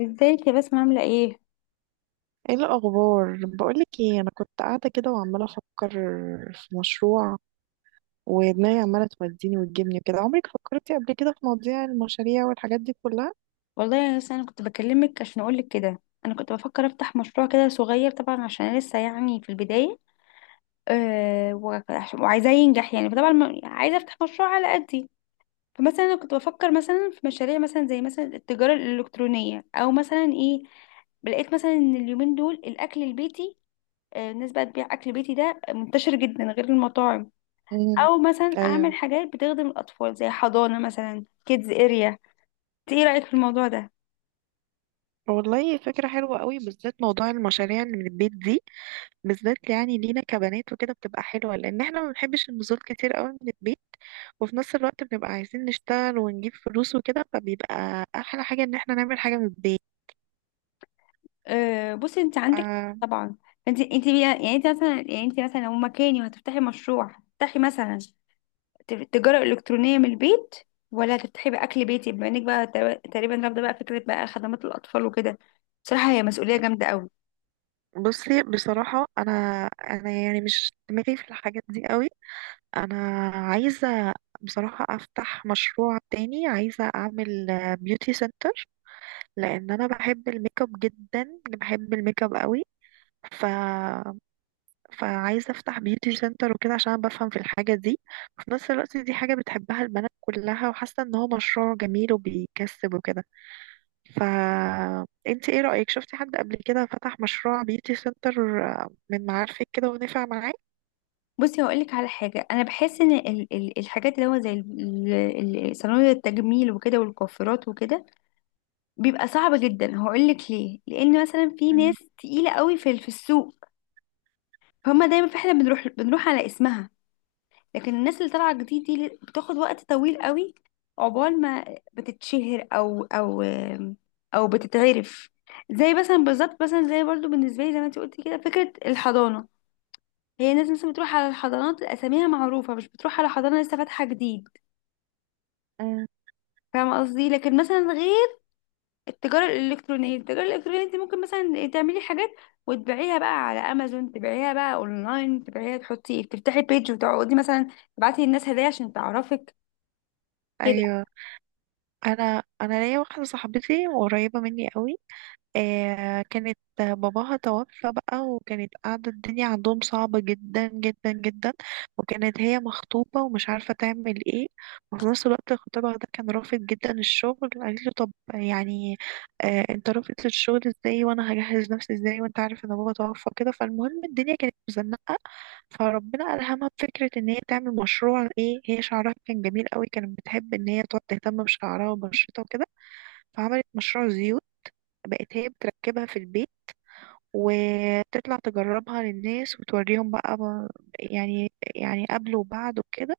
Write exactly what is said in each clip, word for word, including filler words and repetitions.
ازيك يا بسمة؟ عاملة ايه؟ ايه الاخبار؟ بقولك ايه، انا كنت قاعده كده وعماله افكر في مشروع، ودماغي عماله توديني وتجيبني كده. عمرك فكرتي قبل كده في مواضيع المشاريع والحاجات دي كلها؟ والله يا ناس، انا كنت بكلمك عشان اقولك كده، انا كنت بفكر افتح مشروع كده صغير طبعا، عشان انا لسه يعني في البداية. أه وعش- وعايزاه ينجح يعني، فطبعا ما- عايزة افتح مشروع على قدي. فمثلا انا كنت بفكر مثلا في مشاريع، مثلا زي مثلا التجارة الالكترونية، او مثلا ايه، لقيت مثلا ان اليومين دول الاكل البيتي، آه، الناس بقى تبيع اكل بيتي ده، منتشر جدا غير المطاعم. امم او مثلا ايوه، اعمل حاجات بتخدم الاطفال، زي حضانة مثلا، كيدز اريا. ايه رأيك في الموضوع ده؟ والله فكره حلوه قوي، بالذات موضوع المشاريع اللي من البيت دي. بالذات يعني لينا كبنات وكده بتبقى حلوه، لان احنا ما بنحبش النزول كتير قوي من البيت، وفي نفس الوقت بنبقى عايزين نشتغل ونجيب فلوس وكده، فبيبقى احلى حاجه ان احنا نعمل حاجه من البيت. آه، بصي، انت عندك حق طبعا. انت انت بي- يعني انت مثلا، يعني انت مثلا لو مكاني وهتفتحي مشروع، هتفتحي مثلا ت- تجارة إلكترونية من البيت، ولا هتفتحي بأكل بيتي؟ بما انك بقى تق- تقريبا رافضة بقى فكرة بقى خدمات الأطفال وكده، بصراحة هي مسؤولية جامدة قوي. بصي بصراحة، أنا أنا يعني مش دماغي في الحاجات دي قوي. أنا عايزة بصراحة أفتح مشروع تاني، عايزة أعمل بيوتي سنتر، لأن أنا بحب الميك اب جدا، بحب الميك اب قوي. ف... فعايزة أفتح بيوتي سنتر وكده، عشان أنا بفهم في الحاجة دي، وفي نفس الوقت دي حاجة بتحبها البنات كلها، وحاسة إن هو مشروع جميل وبيكسب وكده. فانت ايه رأيك؟ شفتي حد قبل كده فتح مشروع بيوتي سنتر، آه، من معارفك كده ونفع معاه؟ بصي هقول لك على حاجة، أنا بحس إن ال- ال- الحاجات اللي هو زي ال- ال- صناديق التجميل وكده، والكوافيرات وكده، بيبقى صعب جدا. هقول لك ليه، لأن مثلا في ناس أم- تقيلة قوي في في السوق، فهم دايما، فاحنا بنروح بنروح على اسمها. لكن الناس اللي طالعه جديد دي بتاخد وقت طويل قوي عقبال ما بتتشهر، او او او بتتعرف. زي مثلا بالظبط، مثلا زي برضو بالنسبه لي، زي ما انت قلتي كده، فكره الحضانه، هي الناس مثلا بتروح على الحضانات اساميها معروفه، مش بتروح على حضانه لسه فاتحه جديد. أم. فاهمه قصدي؟ لكن مثلا غير التجاره الالكترونيه، التجاره الالكترونيه انت ممكن مثلا تعملي حاجات وتبيعيها بقى على امازون، تبيعيها بقى اونلاين، تبيعيها، تحطي، تفتحي بيج، وتقعدي مثلا تبعتي للناس هدايا عشان تعرفك كده. ايوه، انا انا ليا واحده صاحبتي وقريبه مني قوي، آه، كانت باباها توفى بقى، وكانت قاعدة الدنيا عندهم صعبة جدا جدا جدا، وكانت هي مخطوبة ومش عارفة تعمل ايه، وفي نفس الوقت خطيبها ده كان رافض جدا الشغل. قالت له طب يعني آه انت رافض الشغل ازاي، وانا هجهز نفسي ازاي، وانت عارف ان بابا توفى كده. فالمهم الدنيا كانت مزنقة، فربنا ألهمها بفكرة ان هي تعمل مشروع. ايه هي؟ شعرها كان جميل قوي، كانت بتحب ان هي تقعد تهتم بشعرها وبشرتها وكده، فعملت مشروع زيوت. بقت هي بتركبها في البيت، وتطلع تجربها للناس وتوريهم بقى، ب- يعني يعني قبل وبعد وكده.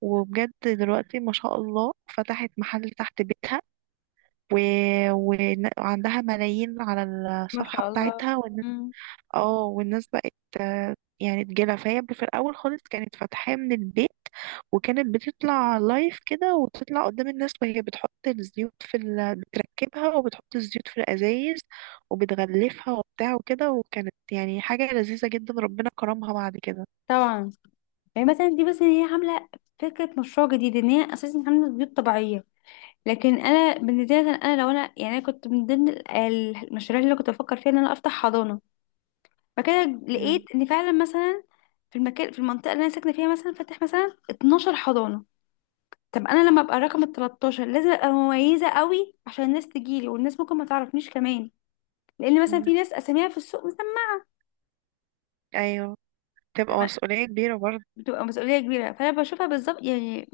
وبجد دلوقتي ما شاء الله فتحت محل تحت بيتها، و... ون- وعندها ملايين على ما الصفحة شاء الله. بتاعتها. مم. اه والناس بقت آه، يعني تجيلها. فهي في الاول خالص كانت فاتحاه من البيت، وكانت بتطلع لايف كده، وتطلع قدام الناس وهي بتحط الزيوت في ال... بتركبها وبتحط الزيوت في الازايز، وبتغلفها وبتاع وكده، وكانت يعني حاجه لذيذه جدا. ربنا كرمها بعد كده. طبعا. يعني مثلا دي بس ان هي عامله فكره مشروع جديد، ان هي اساسا عامله بيوت طبيعيه. لكن انا بالنسبه لي مثلاً، انا لو انا، يعني انا كنت من ضمن ال- المشاريع اللي أنا كنت بفكر فيها ان انا افتح حضانه، فكده لقيت مم. ان فعلا مثلا في المكان، في المنطقه اللي انا ساكنه فيها مثلا فاتح مثلا اتناشر حضانه. طب انا لما ابقى رقم ال تلتاشر، لازم ابقى مميزه قوي عشان الناس تجيلي، والناس ممكن ما تعرفنيش كمان، لان مثلا مم. في ناس اساميها في السوق مثلا. ايوه تبقى مسؤوليه كبيره برضه. بتبقى مسؤولية كبيرة، فأنا بشوفها بالظبط يعني،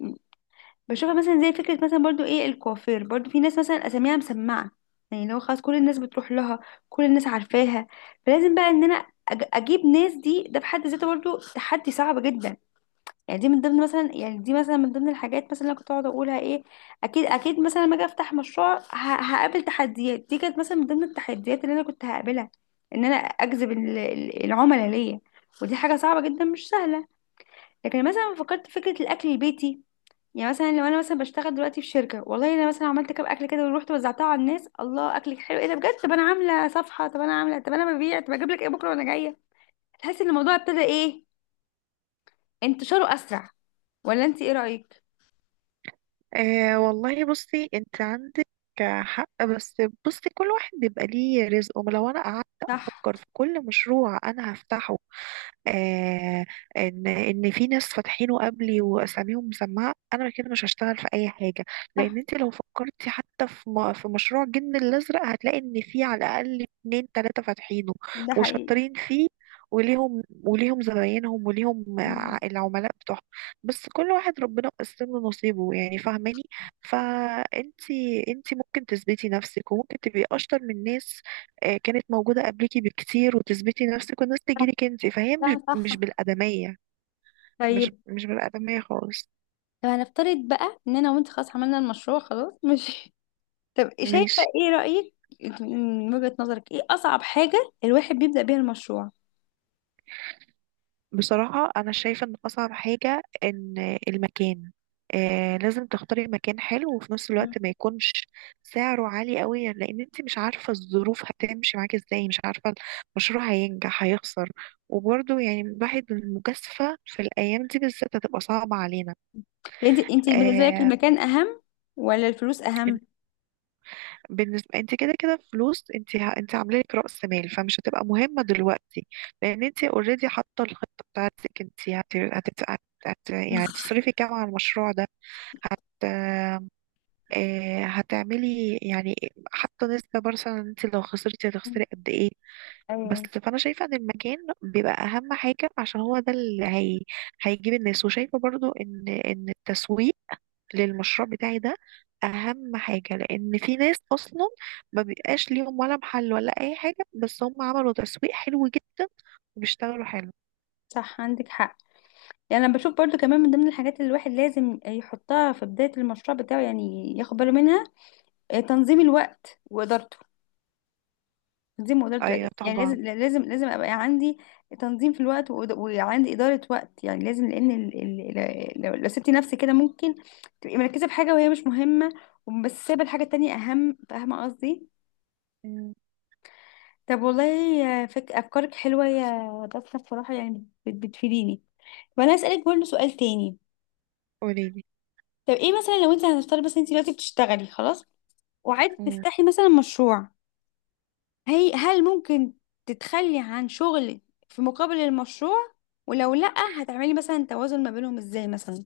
بشوفها مثلا زي فكرة مثلا، برضو ايه، الكوافير برضو في ناس مثلا اساميها مسمعة، يعني لو خلاص كل الناس بتروح لها، كل الناس عارفاها، فلازم بقى ان انا أج- اجيب ناس دي، ده في حد ذاته برضو تحدي صعب جدا. يعني دي من ضمن مثلا، يعني دي مثلا من ضمن الحاجات مثلا اللي أنا كنت اقعد اقولها ايه، اكيد اكيد مثلا لما اجي افتح مشروع، ه- هقابل تحديات. دي كانت مثلا من ضمن التحديات اللي انا كنت هقابلها، ان انا اجذب ال- ال- العملاء ليا، ودي حاجة صعبة جدا مش سهلة. لكن مثلا فكرت في فكرة الاكل البيتي، يعني مثلا لو انا مثلا بشتغل دلوقتي في شركه، والله انا مثلا عملت كام اكل كده ورحت وزعتها على الناس، الله اكلك حلو، ايه ده بجد، طب انا عامله صفحه، طب انا عامله، طب انا ببيع، طب اجيب لك ايه بكره وانا جايه. تحس ان الموضوع ابتدى ايه، انتشاره اسرع، ولا انت ايه رايك؟ آه والله بصي، انت عندك حق، بس بصي كل واحد بيبقى ليه رزقه. لو انا قعدت صح. افكر في كل مشروع انا هفتحه، آه، ان ان في ناس فاتحينه قبلي واساميهم مسمعه، انا كده مش هشتغل في اي حاجه. لان صح، انت لو فكرتي حتى في م- في مشروع الجن الازرق، هتلاقي ان في على الاقل اتنين تلاته فاتحينه ده حقيقي. وشاطرين فيه، وليهم وليهم زباينهم، وليهم مم. ع- العملاء بتوعهم. بس كل واحد ربنا قسم له نصيبه يعني، فاهماني؟ فانت انت ممكن تثبتي نفسك، وممكن تبقي اشطر من ناس آه، كانت موجودة قبلكي بكتير، وتثبتي نفسك والناس صح. تجيلك انت، فهي مش لا، مش صح. بالأدمية. طيب، مش مش بالأدمية خالص. طب هنفترض بقى ان انا وانت خلاص عملنا المشروع خلاص، ماشي. طب شايفه، ماشي. ايه رايك، انت من وجهه نظرك ايه اصعب حاجه الواحد بيبدا بيها المشروع؟ بصراحة أنا شايفة إن أصعب حاجة إن المكان، آه، لازم تختاري مكان حلو، وفي نفس مم. الوقت ما يكونش سعره عالي قوي، لأن انت مش عارفة الظروف هتمشي معاكي ازاي، مش عارفة المشروع هينجح هيخسر، وبرضه يعني الواحد المجازفة في الأيام دي بالذات هتبقى صعبة علينا. انت انت بالنسبه لك آه. المكان اهم، ولا الفلوس اهم؟ بالنسبة، انت كده كده فلوس، انت ه... انت عامله لك رأس مال، فمش هتبقى مهمة دلوقتي. لان انت اوريدي حاطة الخطة بتاعتك، انت هت... هتت... هت... هت... يعني تصرفي كام على المشروع ده. هت... آه، هتعملي يعني حاطة نسبة مثلا، انت لو خسرتي هتخسري قد ايه. بس ايوه، فانا شايفه ان المكان بيبقى اهم حاجه، عشان هو ده اللي هي... هيجيب الناس. وشايفه برضو ان ان التسويق للمشروع بتاعي ده اهم حاجه، لان في ناس اصلا ما بيبقاش ليهم ولا محل ولا اي حاجه، بس هم عملوا تسويق حلو جدا، وبيشتغلوا حلو. صح، عندك حق. يعني انا بشوف برضو كمان من ضمن الحاجات اللي الواحد لازم يحطها في بداية المشروع بتاعه، يعني ياخد باله منها، آه، تنظيم الوقت وادارته، تنظيم وادارته، ايوه يعني طبعا. لازم، يعني لازم لازم ابقى عندي تنظيم في الوقت، وإد- وعندي ادارة وقت، يعني لازم، لان ال... ال... ال- لو لو سبتي نفسك كده، ممكن تبقي مركزة في حاجة وهي مش مهمة، بس سايبة الحاجة التانية اهم، فاهمة قصدي؟ مم. طب والله، آه، فك... افكارك حلوة يا دكتور بصراحة، يعني بت- بتفيديني. وانا اسألك برضو سؤال تاني، قوليلي. طب ايه مثلا لو انت، هنفترض بس انت دلوقتي بتشتغلي خلاص وعايزه مم. تفتحي مثلا مشروع، هي هل ممكن تتخلي عن شغلك في مقابل المشروع؟ ولو لأ، هتعملي مثلا توازن ما بينهم ازاي مثلا؟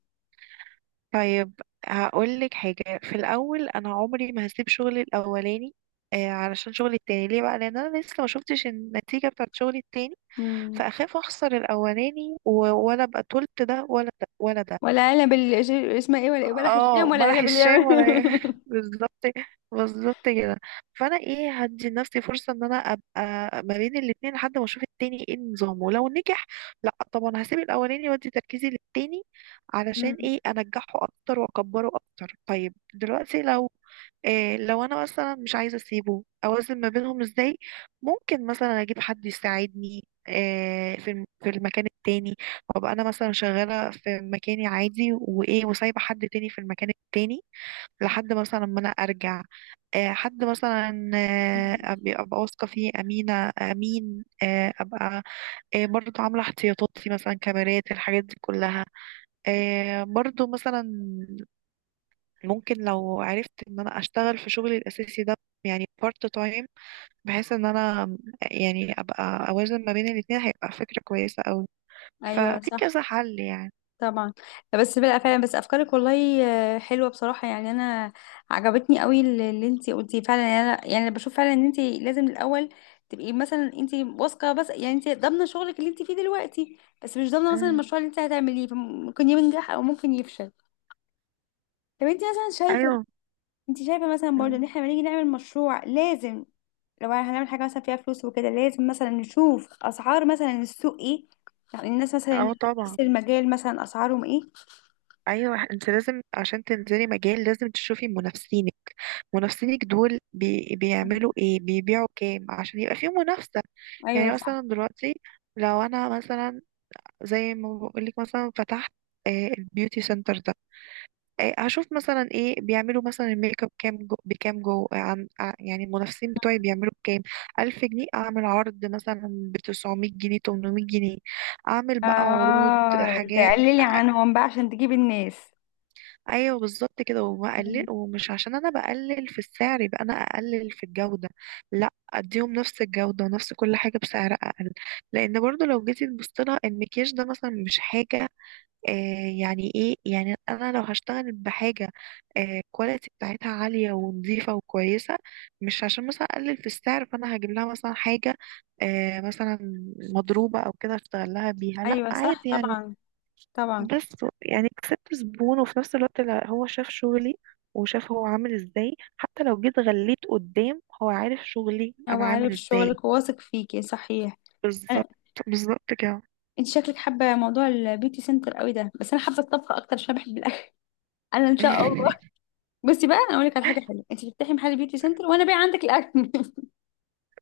طيب. هقول لك حاجه في الاول، انا عمري ما هسيب شغلي الاولاني آه، علشان شغلي التاني ليه بقى؟ لان انا لسه ما شفتش النتيجه بتاعت شغلي التاني، مم. فاخاف اخسر الاولاني و- ولا ابقى طولت ده ولا ده ولا ده. ولا علب اللي اسمها ايه، ولا ولا هشام، اه ولا بلح علب اللي الشام يعمل. ولا بالظبط. بالظبط كده. فانا ايه، هدي لنفسي فرصه ان انا ابقى ما بين الاتنين لحد ما اشوف التاني ايه نظامه. لو نجح، لا طبعا هسيب الاولاني وادي تركيزي للتاني، علشان مم. ايه، انجحه اكتر واكبره اكتر. طيب دلوقتي لو إيه، لو انا مثلا مش عايزه اسيبه، اوازن ما بينهم ازاي؟ ممكن مثلا اجيب حد يساعدني إيه في الم- في المكان التاني، وابقى انا مثلا شغاله في مكاني عادي وايه، وسايبه حد تاني في المكان التاني لحد مثلا ما انا ارجع. إيه حد مثلا آه، مم. أبقى أبقى واثقه فيه، امينه امين آه، ابقى إيه برضو عامله احتياطاتي مثلا كاميرات، الحاجات دي كلها. إيه برضو مثلا ممكن لو عرفت ان انا اشتغل في شغلي الاساسي ده يعني بارت تايم، بحيث ان انا يعني ابقى اوازن ما بين الاتنين، هيبقى فكرة كويسة قوي. ايوه، ففي صح كذا حل يعني. طبعا. بس بلا فعلا بس، افكارك والله، آه، حلوه بصراحه، يعني انا عجبتني قوي اللي اللي انتي قلتيه فعلا. يعني انا، يعني أنا بشوف فعلا ان انتي لازم الاول تبقي مثلا انتي واثقه، بس يعني انتي ضامنه شغلك اللي انتي فيه دلوقتي، بس مش ضامنه مثلا مم. المشروع اللي انتي هتعمليه، فممكن ينجح او ممكن يفشل. طب انتي مثلا شايفه، ايوه. انتي شايفه مثلا برضه مم. ان احنا لما نيجي نعمل مشروع لازم، لو هنعمل حاجه مثلا فيها فلوس وكده، لازم مثلا نشوف اسعار مثلا السوق ايه، يعني الناس مثلا اللي اه في طبعا. نفس المجال مثلا اسعارهم ايه. ايوه انت لازم عشان تنزلي مجال لازم تشوفي منافسينك، منافسينك دول بي بيعملوا ايه، بيبيعوا كام، عشان يبقى في منافسة. ايوه. يعني مثلا دلوقتي لو انا مثلا زي ما بقولك مثلا فتحت آه، البيوتي سنتر ده، آه، هشوف مثلا ايه بيعملوا مثلا الميك اب كام جو، بكام جو، عن ع- يعني المنافسين بتوعي بيعملوا بكام. ألف جنيه، أعمل عرض مثلا بتسعمية جنيه، تمنمية جنيه، أعمل بقى عروض اه، حاجات. تقللي عنهم بقى عشان تجيبي الناس. أيوه بالظبط كده. وبقلل، مم. ومش عشان أنا بقلل في السعر يبقى أنا أقلل في الجودة. لا، أديهم نفس الجودة ونفس كل حاجة بسعر أقل. لأن برضو لو جيتي تبصيلها المكياج ده مثلا مش حاجة، آه، يعني ايه، يعني انا لو هشتغل بحاجه الكواليتي بتاعتها عاليه ونظيفه وكويسه، مش عشان مثلا اقلل في السعر، فانا هجيب لها مثلا حاجه آه مثلا مضروبه او كده اشتغل لها بيها. لا ايوه، صح عادي يعني. طبعا. طبعا. بس يعني كسبت زبون، وفي نفس الوقت لا، هو شاف شغلي، وشاف هو عامل ازاي، حتى لو جيت غليت قدام، هو عارف شغلي هو انا عامل عارف ازاي. شغلك وواثق فيكي، صحيح. أنا... بالظبط. بالظبط كده. انت شكلك حابه موضوع البيوتي سنتر قوي ده، بس انا حابه الطبخ اكتر عشان بحب الاكل. انا ان شاء الله، بصي بقى انا اقول لك على حاجه حلوه، انت تفتحي محل بيوتي سنتر وانا بايع عندك الاكل.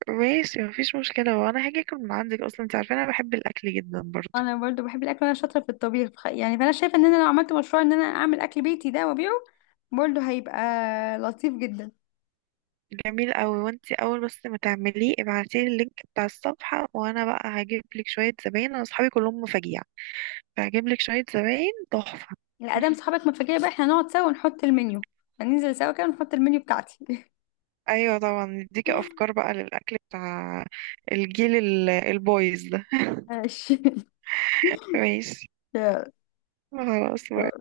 ماشي مفيش مشكلة، وانا هاجي اكل من عندك اصلا، انت عارفة انا بحب الاكل جدا برضو. انا برضو بحب الاكل وانا شاطره في الطبيخ، ف- يعني فانا شايفه ان انا لو عملت مشروع ان انا اعمل اكل بيتي ده وابيعه، برضو هيبقى لطيف جدا. جميل قوي. وانت اول بس ما تعمليه ابعتيلي اللينك بتاع الصفحة، وانا بقى هجيب لك شوية زباين، انا اصحابي كلهم مفاجيع، فهجيب لك شوية زباين تحفة. لا، ادام صحابك متفاجئة بقى، احنا نقعد سوا ونحط المنيو، هننزل سوا كده ونحط المنيو بتاعتي. ايوه طبعا، نديكي افكار بقى للاكل بتاع الجيل ال- البويز ده. ماشي. ماشي. خلاص باي.